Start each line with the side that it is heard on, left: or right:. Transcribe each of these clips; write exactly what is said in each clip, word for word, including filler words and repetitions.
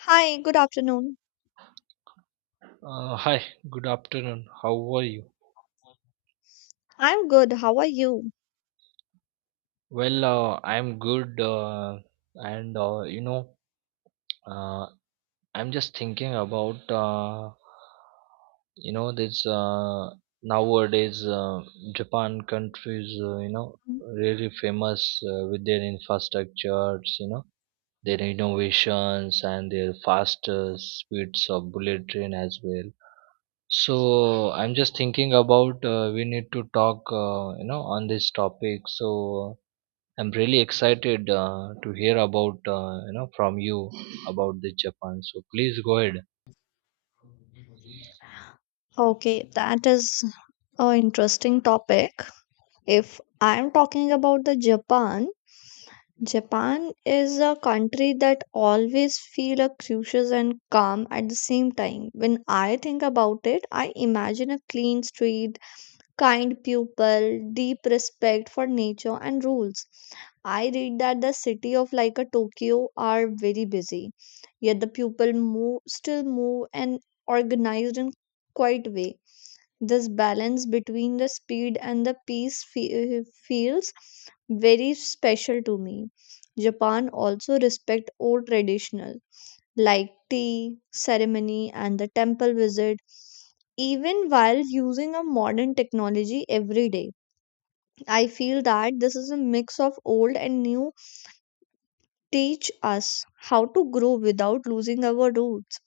left: Hi, good afternoon.
right: Uh, hi, good afternoon. How are you?
left: I'm good. How are you?
right: Well, uh, I'm good, uh, and uh, you know, uh, I'm just thinking about uh, you know this uh, nowadays uh, Japan countries, uh, you know, really famous uh, with their infrastructures, you know, their innovations and their faster speeds of bullet train as well. So I'm just thinking about uh, we need to talk, uh, you know, on this topic. So I'm really excited uh, to hear about, uh, you know, from you about the Japan. So please go ahead.
left: Okay, that is an interesting topic. If I'm talking about the Japan, Japan is a country that always feel a cautious and calm at the same time. When I think about it, I imagine a clean street, kind people, deep respect for nature and rules. I read that the city of like a Tokyo are very busy, yet the people move still move and organized in quite way. This balance between the speed and the peace fe- feels very special to me. Japan also respect old traditional like tea, ceremony, and the temple visit, even while using a modern technology every day. I feel that this is a mix of old and new teach us how to grow without losing our roots.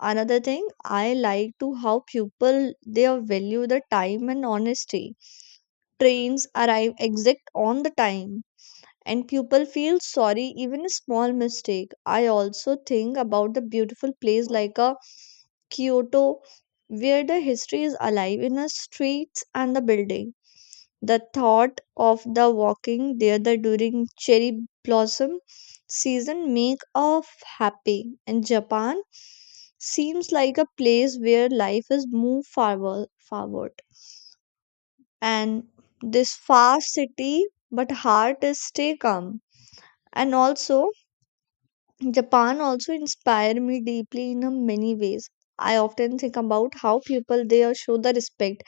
left: Another thing I like to how people they value the time and honesty. Trains arrive exact on the time and people feel sorry even a small mistake. I also think about the beautiful place like a Kyoto, where the history is alive in the streets and the building. The thought of the walking there the during cherry blossom season make us happy. And Japan seems like a place where life is moved forward, forward. And this fast city, but heart is stay calm. And also Japan also inspired me deeply in a many ways. I often think about how people there show the respect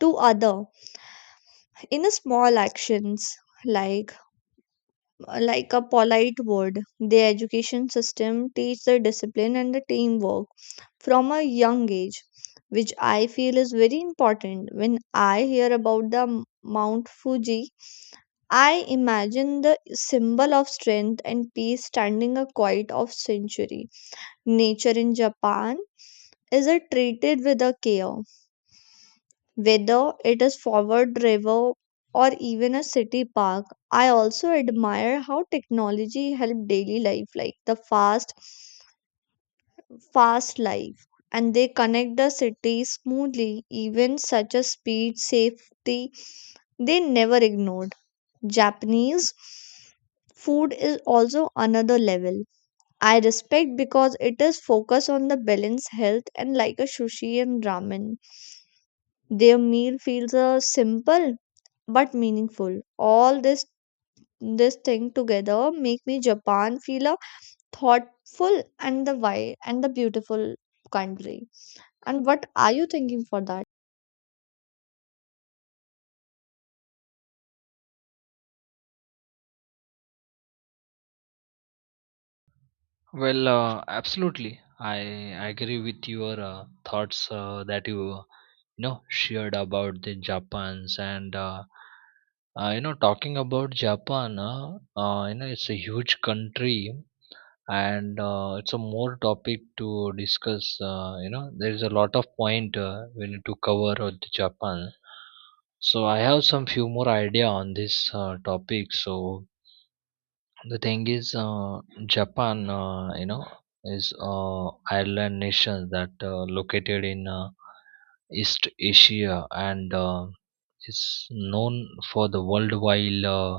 left: to other in a small actions like like a polite word. Their education system teach the discipline and the teamwork from a young age, which I feel is very important. When I hear about the m- Mount Fuji, I imagine the symbol of strength and peace standing a quiet of century. Nature in Japan is a treated with a care. Whether it is forward river or even a city park, I also admire how technology help daily life like the fast fast life and they connect the city smoothly even such a speed safety they never ignored. Japanese food is also another level. I respect because it is focused on the balance health and like a sushi and ramen. Their meal feels uh, simple but meaningful. All this this thing together make me Japan feel a thoughtful and the wide and the beautiful country. And what are you thinking for that?
right: Well, uh, absolutely. I agree with your uh, thoughts uh, that you you know shared about the Japan's and uh, uh, you know talking about Japan. Uh, uh, you know it's a huge country, and uh, it's a more topic to discuss uh, you know there is a lot of point uh, we need to cover on the Japan. So I have some few more idea on this uh, topic. So the thing is, uh, Japan, uh, you know is uh, island nation that uh, located in uh, East Asia, and uh, is known for the worldwide uh,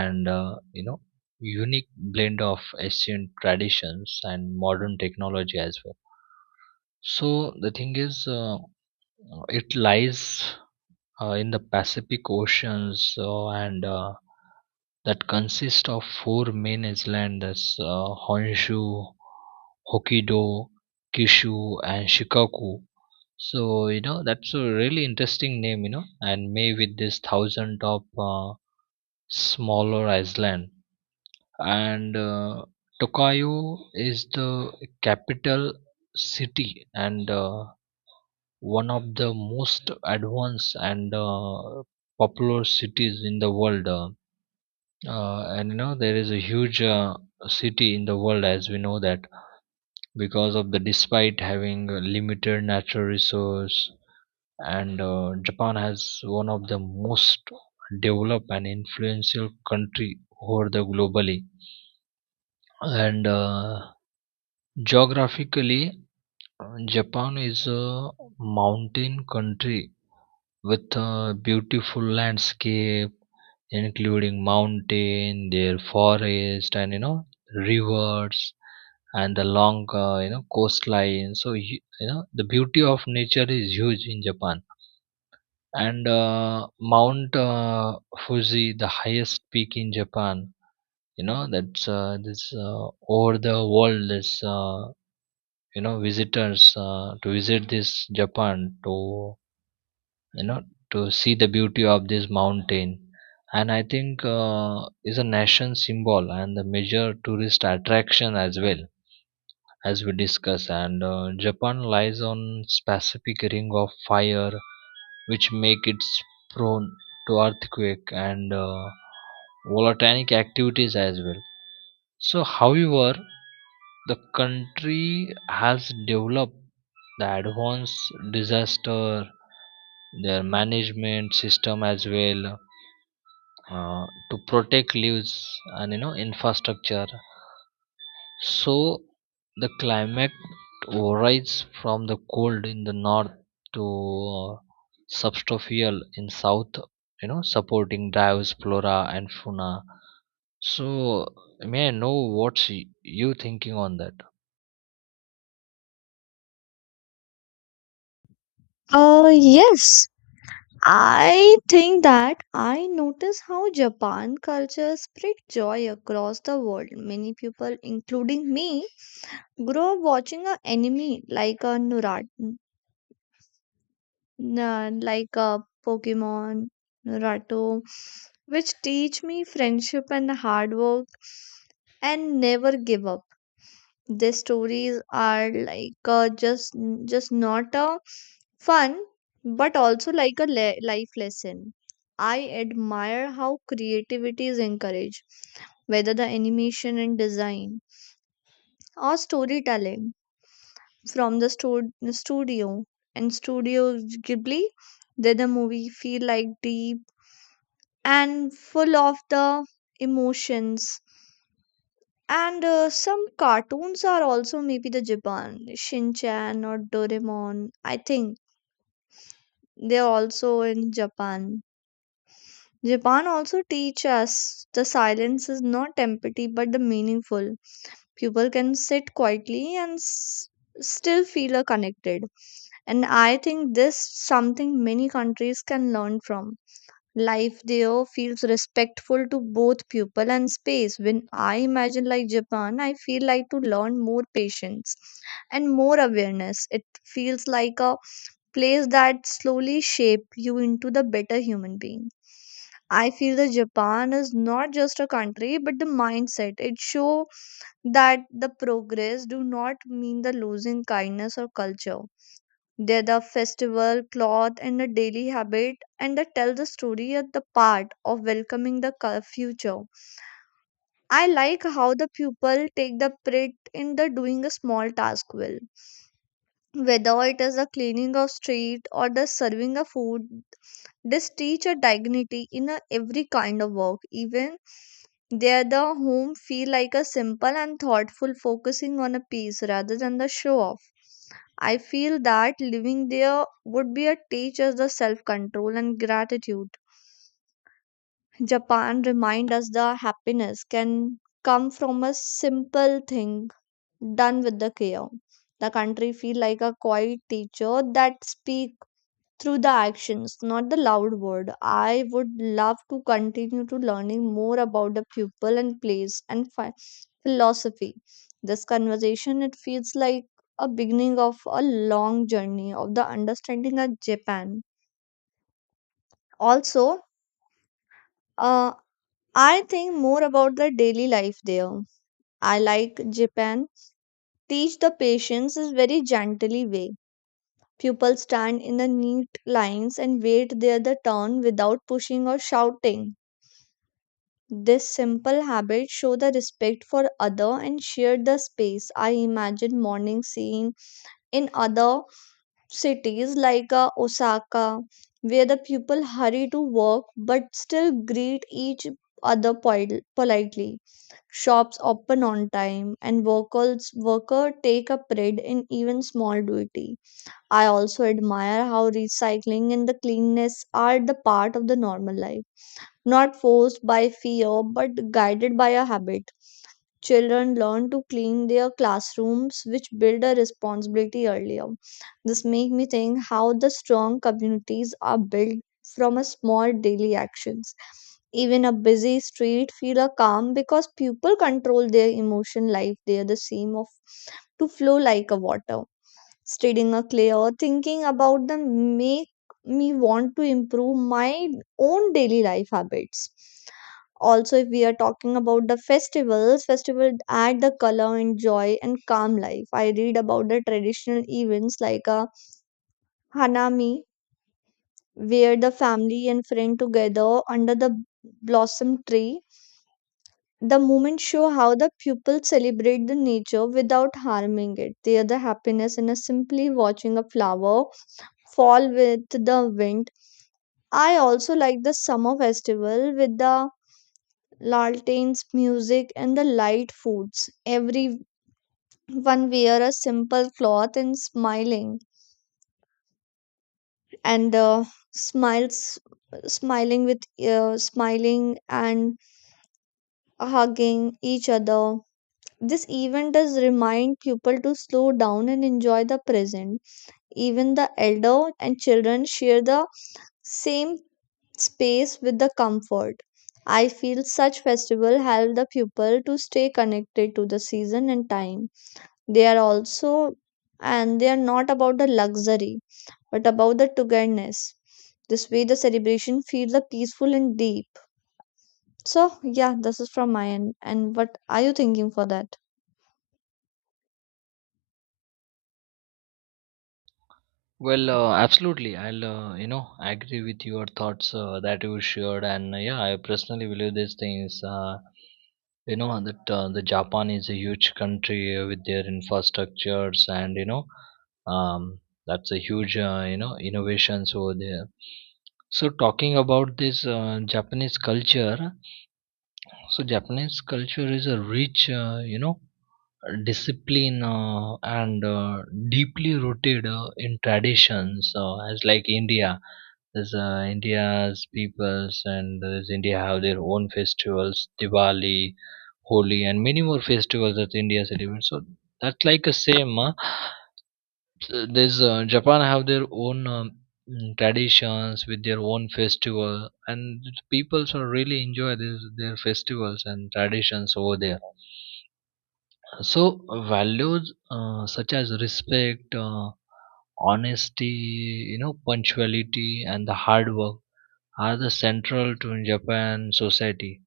right: and uh, you know unique blend of ancient traditions and modern technology as well. So the thing is, uh, it lies uh, in the Pacific Oceans, uh, and uh, that consists of four main islands: that's, uh, Honshu, Hokkaido, Kyushu, and Shikoku. So, you know, that's a really interesting name, you know, and May with this thousand of uh, smaller island. And uh, Tokayo is the capital city, and uh, one of the most advanced and uh, popular cities in the world. Uh, uh, and you know, there is a huge uh, city in the world, as we know that, because of the despite having a limited natural resource. And uh, Japan has one of the most developed and influential country over the globally. And uh, geographically, uh, Japan is a mountain country with a beautiful landscape including mountain their forest and you know rivers and the long, uh, you know coastline. So you, you know the beauty of nature is huge in Japan. And uh, Mount uh, Fuji, the highest peak in Japan. You know that's uh, this uh, over the world is uh, you know visitors uh, to visit this Japan to you know to see the beauty of this mountain, and I think uh, is a nation symbol and the major tourist attraction as well, as we discuss. And uh, Japan lies on Pacific Ring of Fire, which make it prone to earthquake and uh, volcanic activities as well. So, however, the country has developed the advanced disaster their management system as well, uh, to protect lives and you know infrastructure. So the climate varies from the cold in the north to uh, subtropical in south, you know, supporting diverse flora and fauna. So may I know what's y- you thinking on that?
left: Uh yes. I think that I notice how Japan culture spread joy across the world. Many people, including me, grow up watching a anime like a Naruto, like a Pokemon, Naruto, which teach me friendship and hard work and never give up. Their stories are like uh, just just not a fun, but also like a le- life lesson. I admire how creativity is encouraged, whether the animation and design or storytelling. From the stu- the studio and studio ghibli that the movie feel like deep and full of the emotions, and uh, some cartoons are also maybe the japan shinchan or doraemon. I think they are also in japan. Japan also teach us the silence is not empty but the meaningful. People can sit quietly and s- still feel uh, connected. And I think this something many countries can learn from. Life there feels respectful to both people and space. When I imagine like Japan, I feel like to learn more patience and more awareness. It feels like a place that slowly shape you into the better human being. I feel that Japan is not just a country but the mindset. It show that the progress do not mean the losing kindness or culture. They're the festival, cloth, and the daily habit, and they tell the story at the part of welcoming the cul- future. I like how the pupil take the pride in the doing a small task well. Whether it is the cleaning of street or the serving of food, this teach a dignity in a every kind of work. Even there the home feel like a simple and thoughtful focusing on a piece rather than the show off. I feel that living there would be a teach us the self control and gratitude. Japan remind us the happiness can come from a simple thing done with the care. The country feel like a quiet teacher that speak through the actions, not the loud word. I would love to continue to learning more about the pupil and place and phi- philosophy. This conversation it feels like a beginning of a long journey of the understanding of Japan. Also, uh, I think more about the daily life there. I like Japan. Teach the patients is very gently way. Pupils stand in the neat lines and wait their the turn without pushing or shouting. This simple habit show the respect for other and share the space. I imagine morning scene in other cities like uh, Osaka, where the people hurry to work but still greet each other poli- politely. Shops open on time and workers worker take a pride in even small duty. I also admire how recycling and the cleanness are the part of the normal life, not forced by fear but guided by a habit. Children learn to clean their classrooms, which build a responsibility earlier. This makes me think how the strong communities are built from a small daily actions. Even a busy street feel a calm because people control their emotion life. They are the same of to flow like a water. Studying a clear thinking about them make me want to improve my own daily life habits. Also, if we are talking about the festivals, festivals add the color and joy and calm life. I read about the traditional events like a Hanami, where the family and friend together under the blossom tree. The moments show how the pupils celebrate the nature without harming it. They are the happiness in a simply watching a flower fall with the wind. I also like the summer festival with the lanterns, music, and the light foods. Everyone wear a simple cloth and smiling, and uh, smiles, smiling with uh, smiling and hugging each other. This event does remind people to slow down and enjoy the present. Even the elder and children share the same space with the comfort. I feel such festival help the people to stay connected to the season and time. They are also and they are not about the luxury but about the togetherness. This way the celebration feels the peaceful and deep. So yeah, this is from my end. And what are you thinking for that?
right: Well, uh, absolutely. I'll uh, you know agree with your thoughts uh, that you shared, and uh, yeah, I personally believe these things. Uh, you know that uh, the Japan is a huge country uh, with their infrastructures. And you know um, that's a huge uh, you know innovations over there. So talking about this uh, Japanese culture. So Japanese culture is a rich uh, you know discipline, uh, and uh, deeply rooted uh, in traditions, uh, as like India. There's uh, India's peoples, and there's India have their own festivals: Diwali, Holi, and many more festivals that India celebrates. So that's like a same. Uh, there's uh, Japan have their own um, mm, traditions with their own festival, and people so really enjoy this, their festivals and traditions over there. So values, uh, such as respect, uh, honesty, you know, punctuality, and the hard work are the central to Japan society.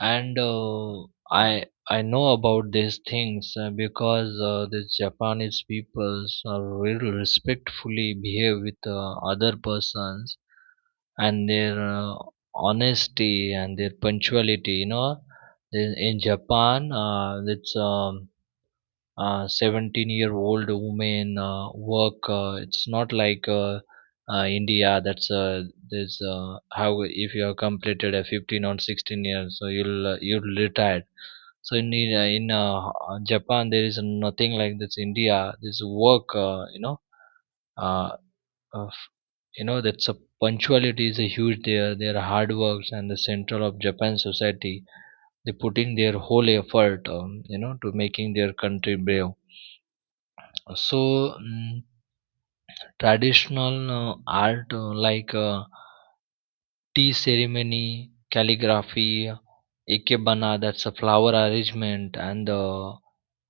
right: And uh, i i know about these things uh, because uh, the Japanese peoples are really respectfully behave with uh, other persons. And their uh, honesty and their punctuality, you know in, in Japan, uh, it's um, uh, seventeen year old year old women uh, work, uh, it's not like uh, uh, India, that's, uh, there's, uh, how if you have completed a fifteen or sixteen years, so you'll uh, you'll retired. So in in, uh, in uh, Japan there is nothing like this India, this work, uh, you know uh, of, you know that's a punctuality is a huge there, their hard works and the central of Japan society. They put in their whole effort, um, you know to making their country brave. So, mm, traditional uh, art, uh, like uh, tea ceremony, calligraphy, ikebana, that's a flower arrangement, and the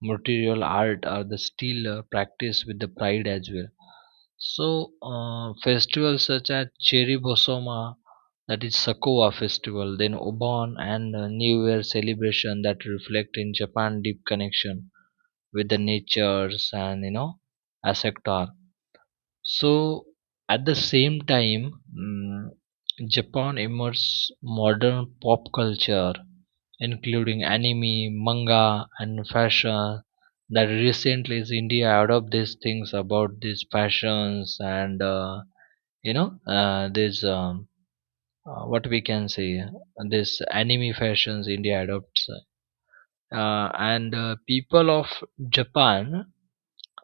right: material art are the still uh, practiced with the pride as well. So, uh, festivals such as Cherry Bosoma, that is Sakoa festival, then Obon and uh, New Year celebration that reflect in Japan deep connection with the natures, and you know, asector. So at the same time, mm, Japan immerses modern pop culture, including anime, manga, and fashion. That recently is India adopt these things about these fashions. And uh, you know uh, this, um, uh, what we can say this anime fashions India adopts, uh, and uh, people of Japan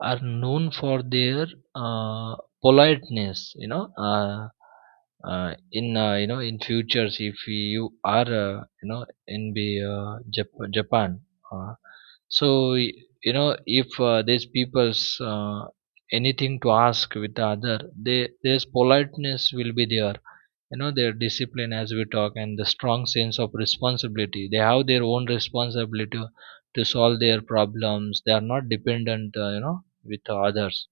right: are known for their uh, politeness. You know uh, uh, in uh, you know in futures, if you are uh, you know in the uh, Jap- japan, uh, so y- you know if uh, these people's uh, anything to ask with the other, they there's politeness will be there, you know their discipline, as we talk, and the strong sense of responsibility. They have their own responsibility to solve their problems. They are not dependent, uh, you know with others.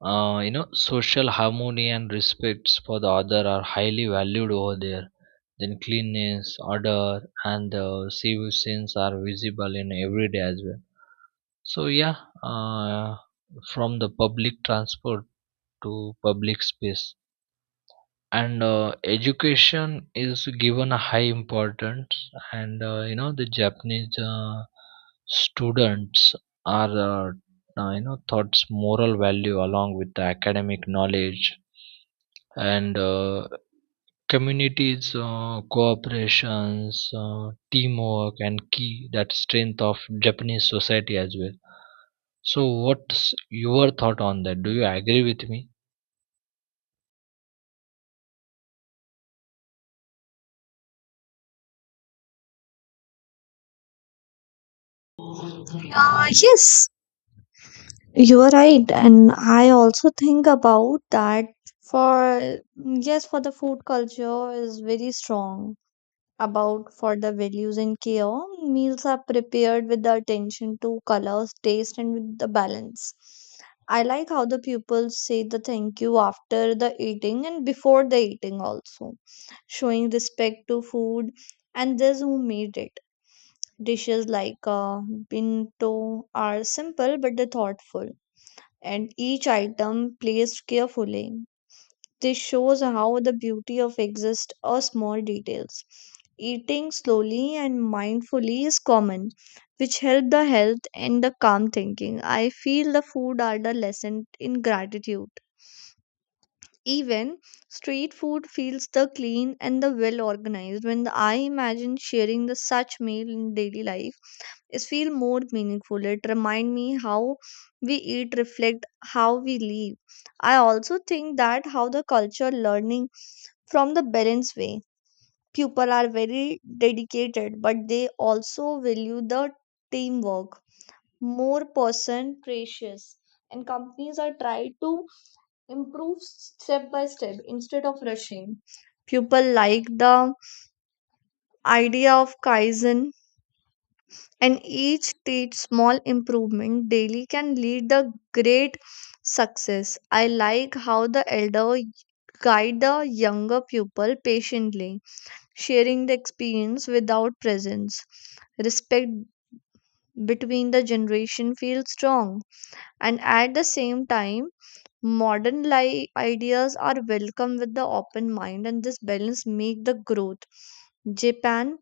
right: Uh, you know, social harmony and respects for the other are highly valued over there. Then cleanliness, order, and the civil sense are visible in everyday as well. So yeah, uh, from the public transport to public space. And uh, education is given a high importance. And uh, you know the Japanese uh, students are uh, uh, you know thoughts moral value along with the academic knowledge. And uh, communities uh, cooperations, uh, teamwork and key, that strength of Japanese society as well. So what's your thought on that? Do you agree with me?
left: Uh, yes, you are right, and I also think about that. For yes, for the food culture is very strong about for the values in care. Meals are prepared with the attention to colors, taste, and with the balance. I like how the pupils say the thank you after the eating and before the eating, also showing respect to food and those who made it. Dishes like uh, bento are simple but they're thoughtful, and each item placed carefully. This shows how the beauty of exists or small details. Eating slowly and mindfully is common, which help the health and the calm thinking. I feel the food are the lesson in gratitude. Even street food feels the clean and the well organized. When I imagine sharing the such meal in daily life, is feel more meaningful. It remind me how we eat reflect how we live. I also think that how the culture learning from the balanced way. People are very dedicated, but they also value the teamwork. More person precious, and companies are try to improve step by step instead of rushing. People like the idea of kaizen, and each stage small improvement daily can lead the great success. I like how the elder guide the younger pupil patiently, sharing the experience without presence. Respect between the generation feels strong, and at the same time modern li- ideas are welcome with the open mind, and this balance make the growth. Japan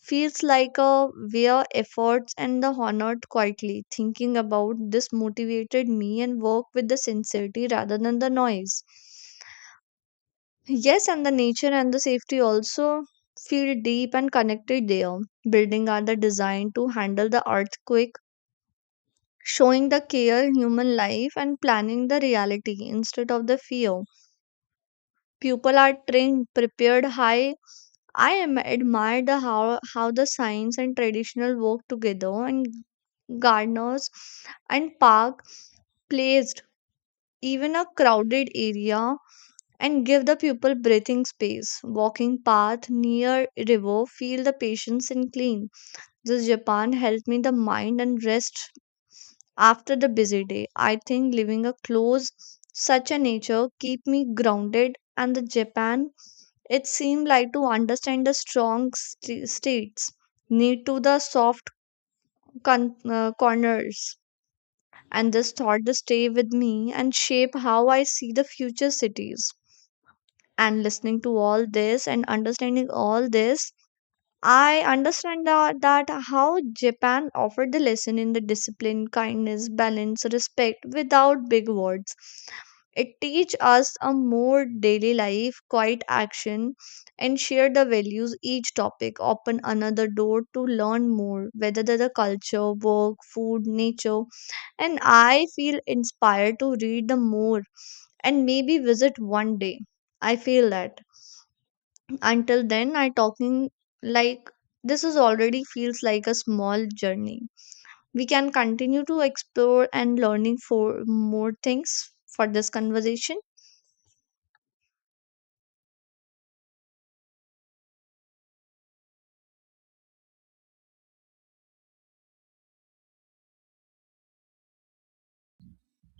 left: feels like a where efforts and the honored quietly. Thinking about this motivated me and work with the sincerity rather than the noise. Yes, and the nature and the safety also feel deep and connected there. Building are the designed to handle the earthquake, showing the care human life and planning the reality instead of the fear. People are trained, prepared. High. I am admire the how how the science and traditional work together, and gardeners and park placed even a crowded area and give the people breathing space. Walking path near river feel the patience and clean. This japan helped me the mind and rest after the busy day. I think living a close such a nature keep me grounded, and the japan, it seemed like to understand the strong st- states need to the soft con- uh, corners. And this thought to stay with me and shape how I see the future cities. And listening to all this and understanding all this, I understand that, that how Japan offered the lesson in the discipline, kindness, balance, respect without big words. It teach us a more daily life, quiet action, and share the values. Each topic open another door to learn more, whether the the culture, work, food, nature, and I feel inspired to read the more and maybe visit one day. I feel that. Until then, I talking like this is already feels like a small journey. We can continue to explore and learning for more things for this conversation.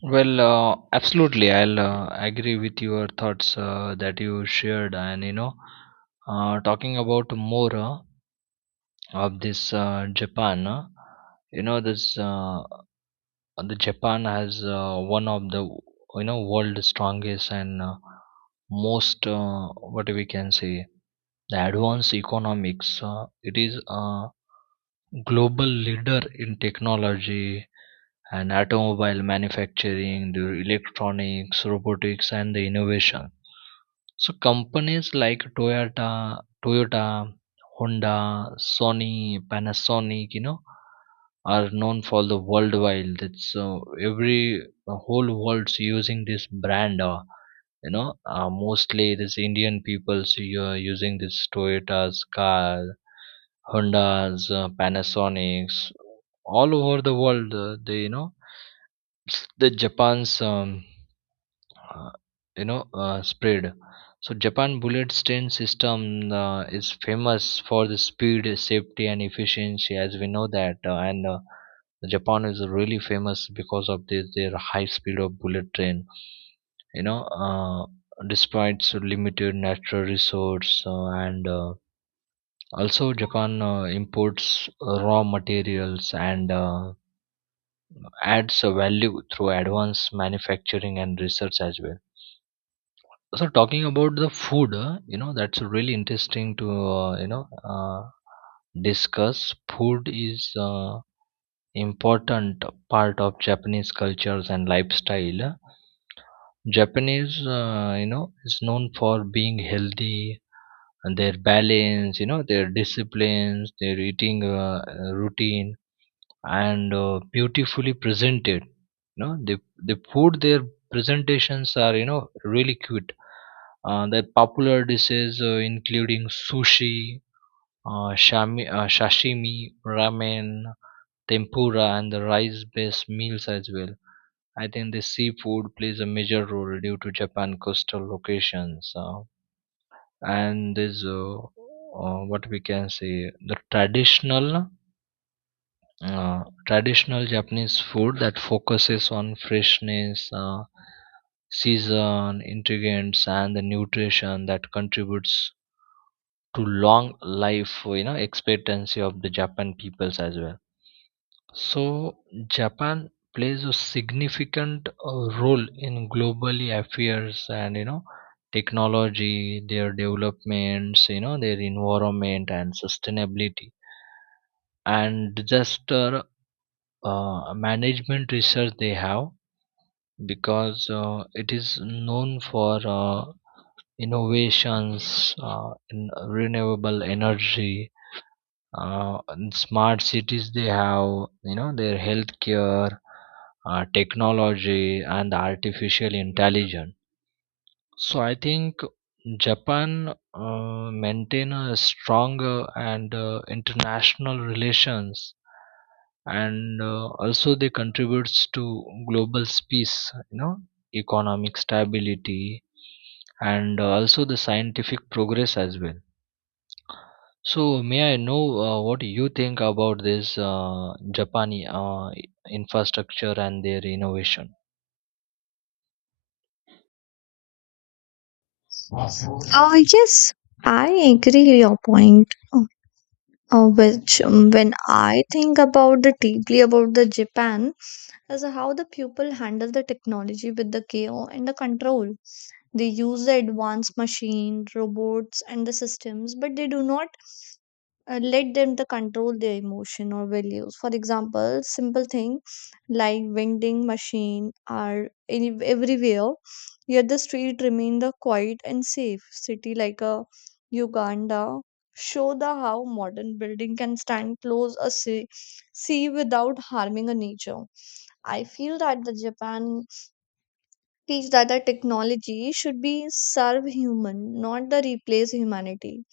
right: Well, uh, absolutely. I'll uh, agree with your thoughts uh, that you shared, and you know, uh, talking about more uh, of this uh, Japan. Uh, you know, this uh, the Japan has uh, one of the you know world's strongest and uh, most, uh, what we can say, the advanced economics. Uh, it is a global leader in technology, and automobile manufacturing, the electronics, robotics, and the innovation. So companies like Toyota, Toyota, Honda, Sony, Panasonic, you know, are known for the worldwide. That's uh, every the whole world's using this brand. Uh, you know, uh, mostly this Indian people's you are using this Toyota's car, Honda's, uh, Panasonic's, all over the world. Uh, they you know the Japan's um, uh, you know uh, spread. So Japan bullet train system uh, is famous for the speed, safety, and efficiency, as we know that. Uh, and uh, Japan is really famous because of this their high speed of bullet train. You know, uh, Despite so limited natural resource, uh, and uh, also Japan uh, imports uh, raw materials and uh, adds a value through advanced manufacturing and research as well. So talking about the food, uh, you know that's really interesting to uh, you know uh, discuss. Food is uh, important part of Japanese cultures and lifestyle. Japanese uh, you know is known for being healthy and their balance, you know their disciplines, their eating uh, uh, routine, and uh, beautifully presented. You know the the food, their presentations are, you know really cute. Uh, the popular dishes uh, including sushi, uh, shami, uh, sashimi, ramen, tempura, and the rice-based meals as well. I think the seafood plays a major role due to Japan coastal locations. Uh, and there's uh, uh, what we can say the traditional uh, traditional Japanese food that focuses on freshness, uh, season, ingredients, and the nutrition that contributes to long life you know expectancy of the Japan peoples as well. So Japan plays a significant uh, role in globally affairs, and you know technology their developments, you know their environment and sustainability, and disaster uh, uh, management research they have. Because uh, it is known for uh, innovations uh, in renewable energy, uh, in smart cities they have, you know their healthcare uh, technology and artificial intelligence. So I think Japan uh, maintain a stronger and uh, international relations. And uh, also they contributes to global peace, you know economic stability, and uh, also the scientific progress as well. So, may I know uh, what you think about this uh, Japani uh, infrastructure and their innovation?
left: Uh, yes, I agree your point. Uh, uh, which um, When I think about the deeply about the Japan is how the people handle the technology with the care and the control. They use the advanced machine, robots, and the systems, but they do not uh, let them to control their emotion or values, for example simple thing like vending machine are any, everywhere, yet the street remain the quiet and safe city like a uganda show the how modern building can stand close a sea, sea without harming a nature. I feel that the japan teach that the technology should be serve human, not the replace humanity.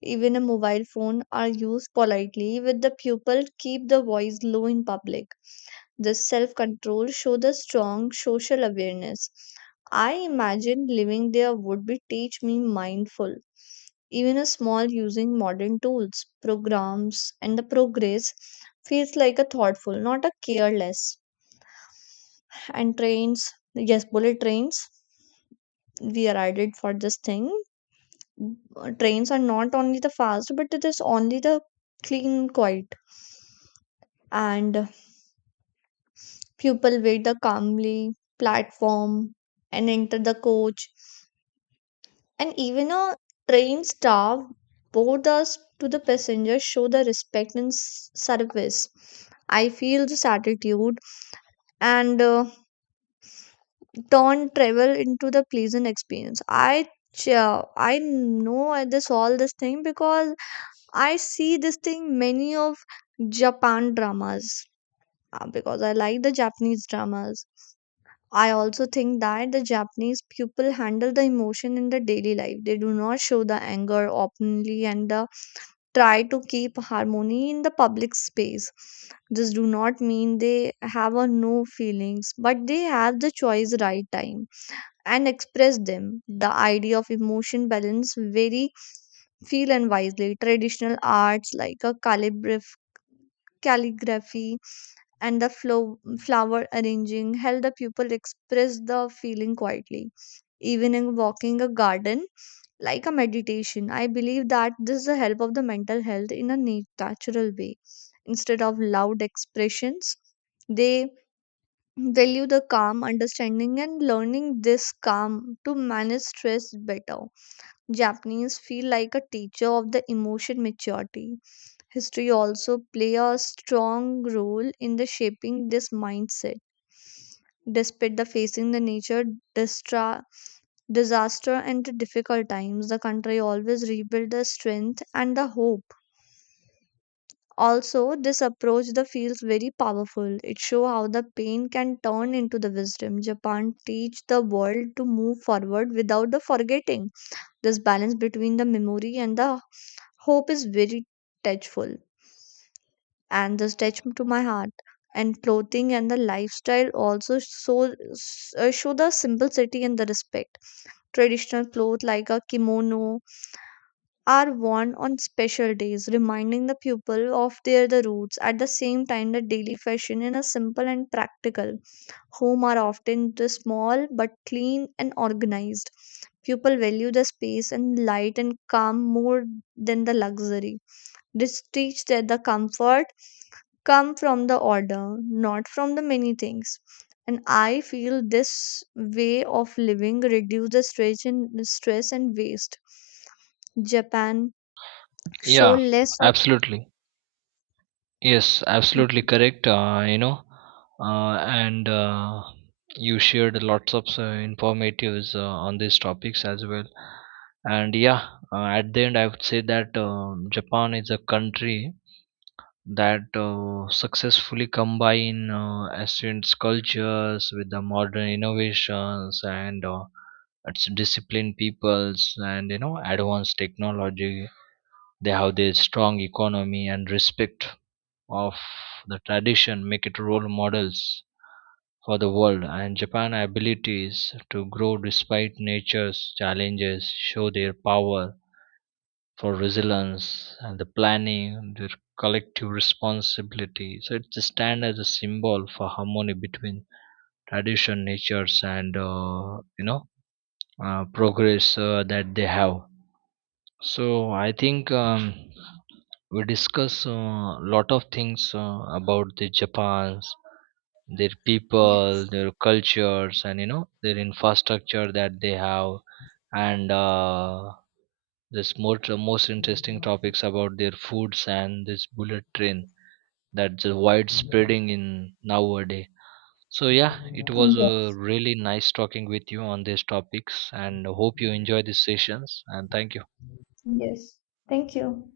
left: Even a mobile phone are used politely with the pupil keep the voice low in public. This self control show the strong social awareness. I imagine living there would be teach me mindful. Even a small using modern tools, programs, and the progress feels like a thoughtful, not a careless. And trains, yes, bullet trains we arrived for this thing. Uh, trains are not only the fast but it is only the clean quiet, and people wait the calmly platform and enter the coach. And even a train staff board us to the passengers show the respect and s- service. I feel this attitude and uh, turn travel into the pleasant experience. i ch- I know this all this thing because I see this thing many of Japan dramas, uh, because I like the Japanese dramas. I also think that the Japanese people handle the emotion in their daily life. They do not show the anger openly, and uh, try to keep harmony in the public space. This do not mean they have a no feelings, but they have the choice right time and express them. The idea of emotion balance very feel and wisely. Traditional arts like a calligraph calligraphy and the flow, flower arranging help the pupil express the feeling quietly. Even in walking a garden like a meditation, I believe that this is the help of the mental health in a nat- natural way. Instead of loud expressions, they value the calm understanding and learning this calm to manage stress better. Japanese feel like a teacher of the emotion maturity. History also play a strong role in the shaping this mindset despite the facing the nature distra- disaster and the difficult times. The country always rebuild the strength and the hope. Also, this approach the feels very powerful. It shows how the pain can turn into the wisdom. Japan teach the world to move forward without the forgetting. This balance between the memory and the hope is very touchful, and this touch to my heart. And clothing and the lifestyle also so, uh, show the simplicity and the respect. Traditional clothes like a kimono are worn on special days, reminding the people of their the roots. At the same time, the daily fashion in a simple and practical home are often the small but clean and organized. People value the space and light and calm more than the luxury. This teach that the comfort come from the order, not from the many things. And I feel this way of living reduces stress and stress and waste. Japan show
right: Yeah,
left: less of.
right: absolutely. Yes, absolutely correct. Uh, you know, uh, and uh, you shared lots of uh, informatives uh, on these topics as well. And yeah, uh, at the end, I would say that um Japan is a country that uh, successfully combine uh, ancient cultures with the modern innovations. And uh, its disciplined peoples and you know advanced technology, they have their strong economy and respect of the tradition, make it role models for the world. And Japan abilities to grow despite nature's challenges show their power for resilience and the planning, their collective responsibility. So it stands as a symbol for harmony between tradition, natures, and uh, you know uh, progress, uh, that they have. So I think, um, we discuss a lot of things uh, about the Japan's, their people, their cultures, and you know their infrastructure that they have, and uh, this more uh, most interesting topics about their foods and this bullet train that's uh, widespreading in nowadays. So yeah, it was uh,
left: Yes,
right: really nice talking with you on these topics and hope you enjoy these sessions and thank you.
left: yes. Thank you.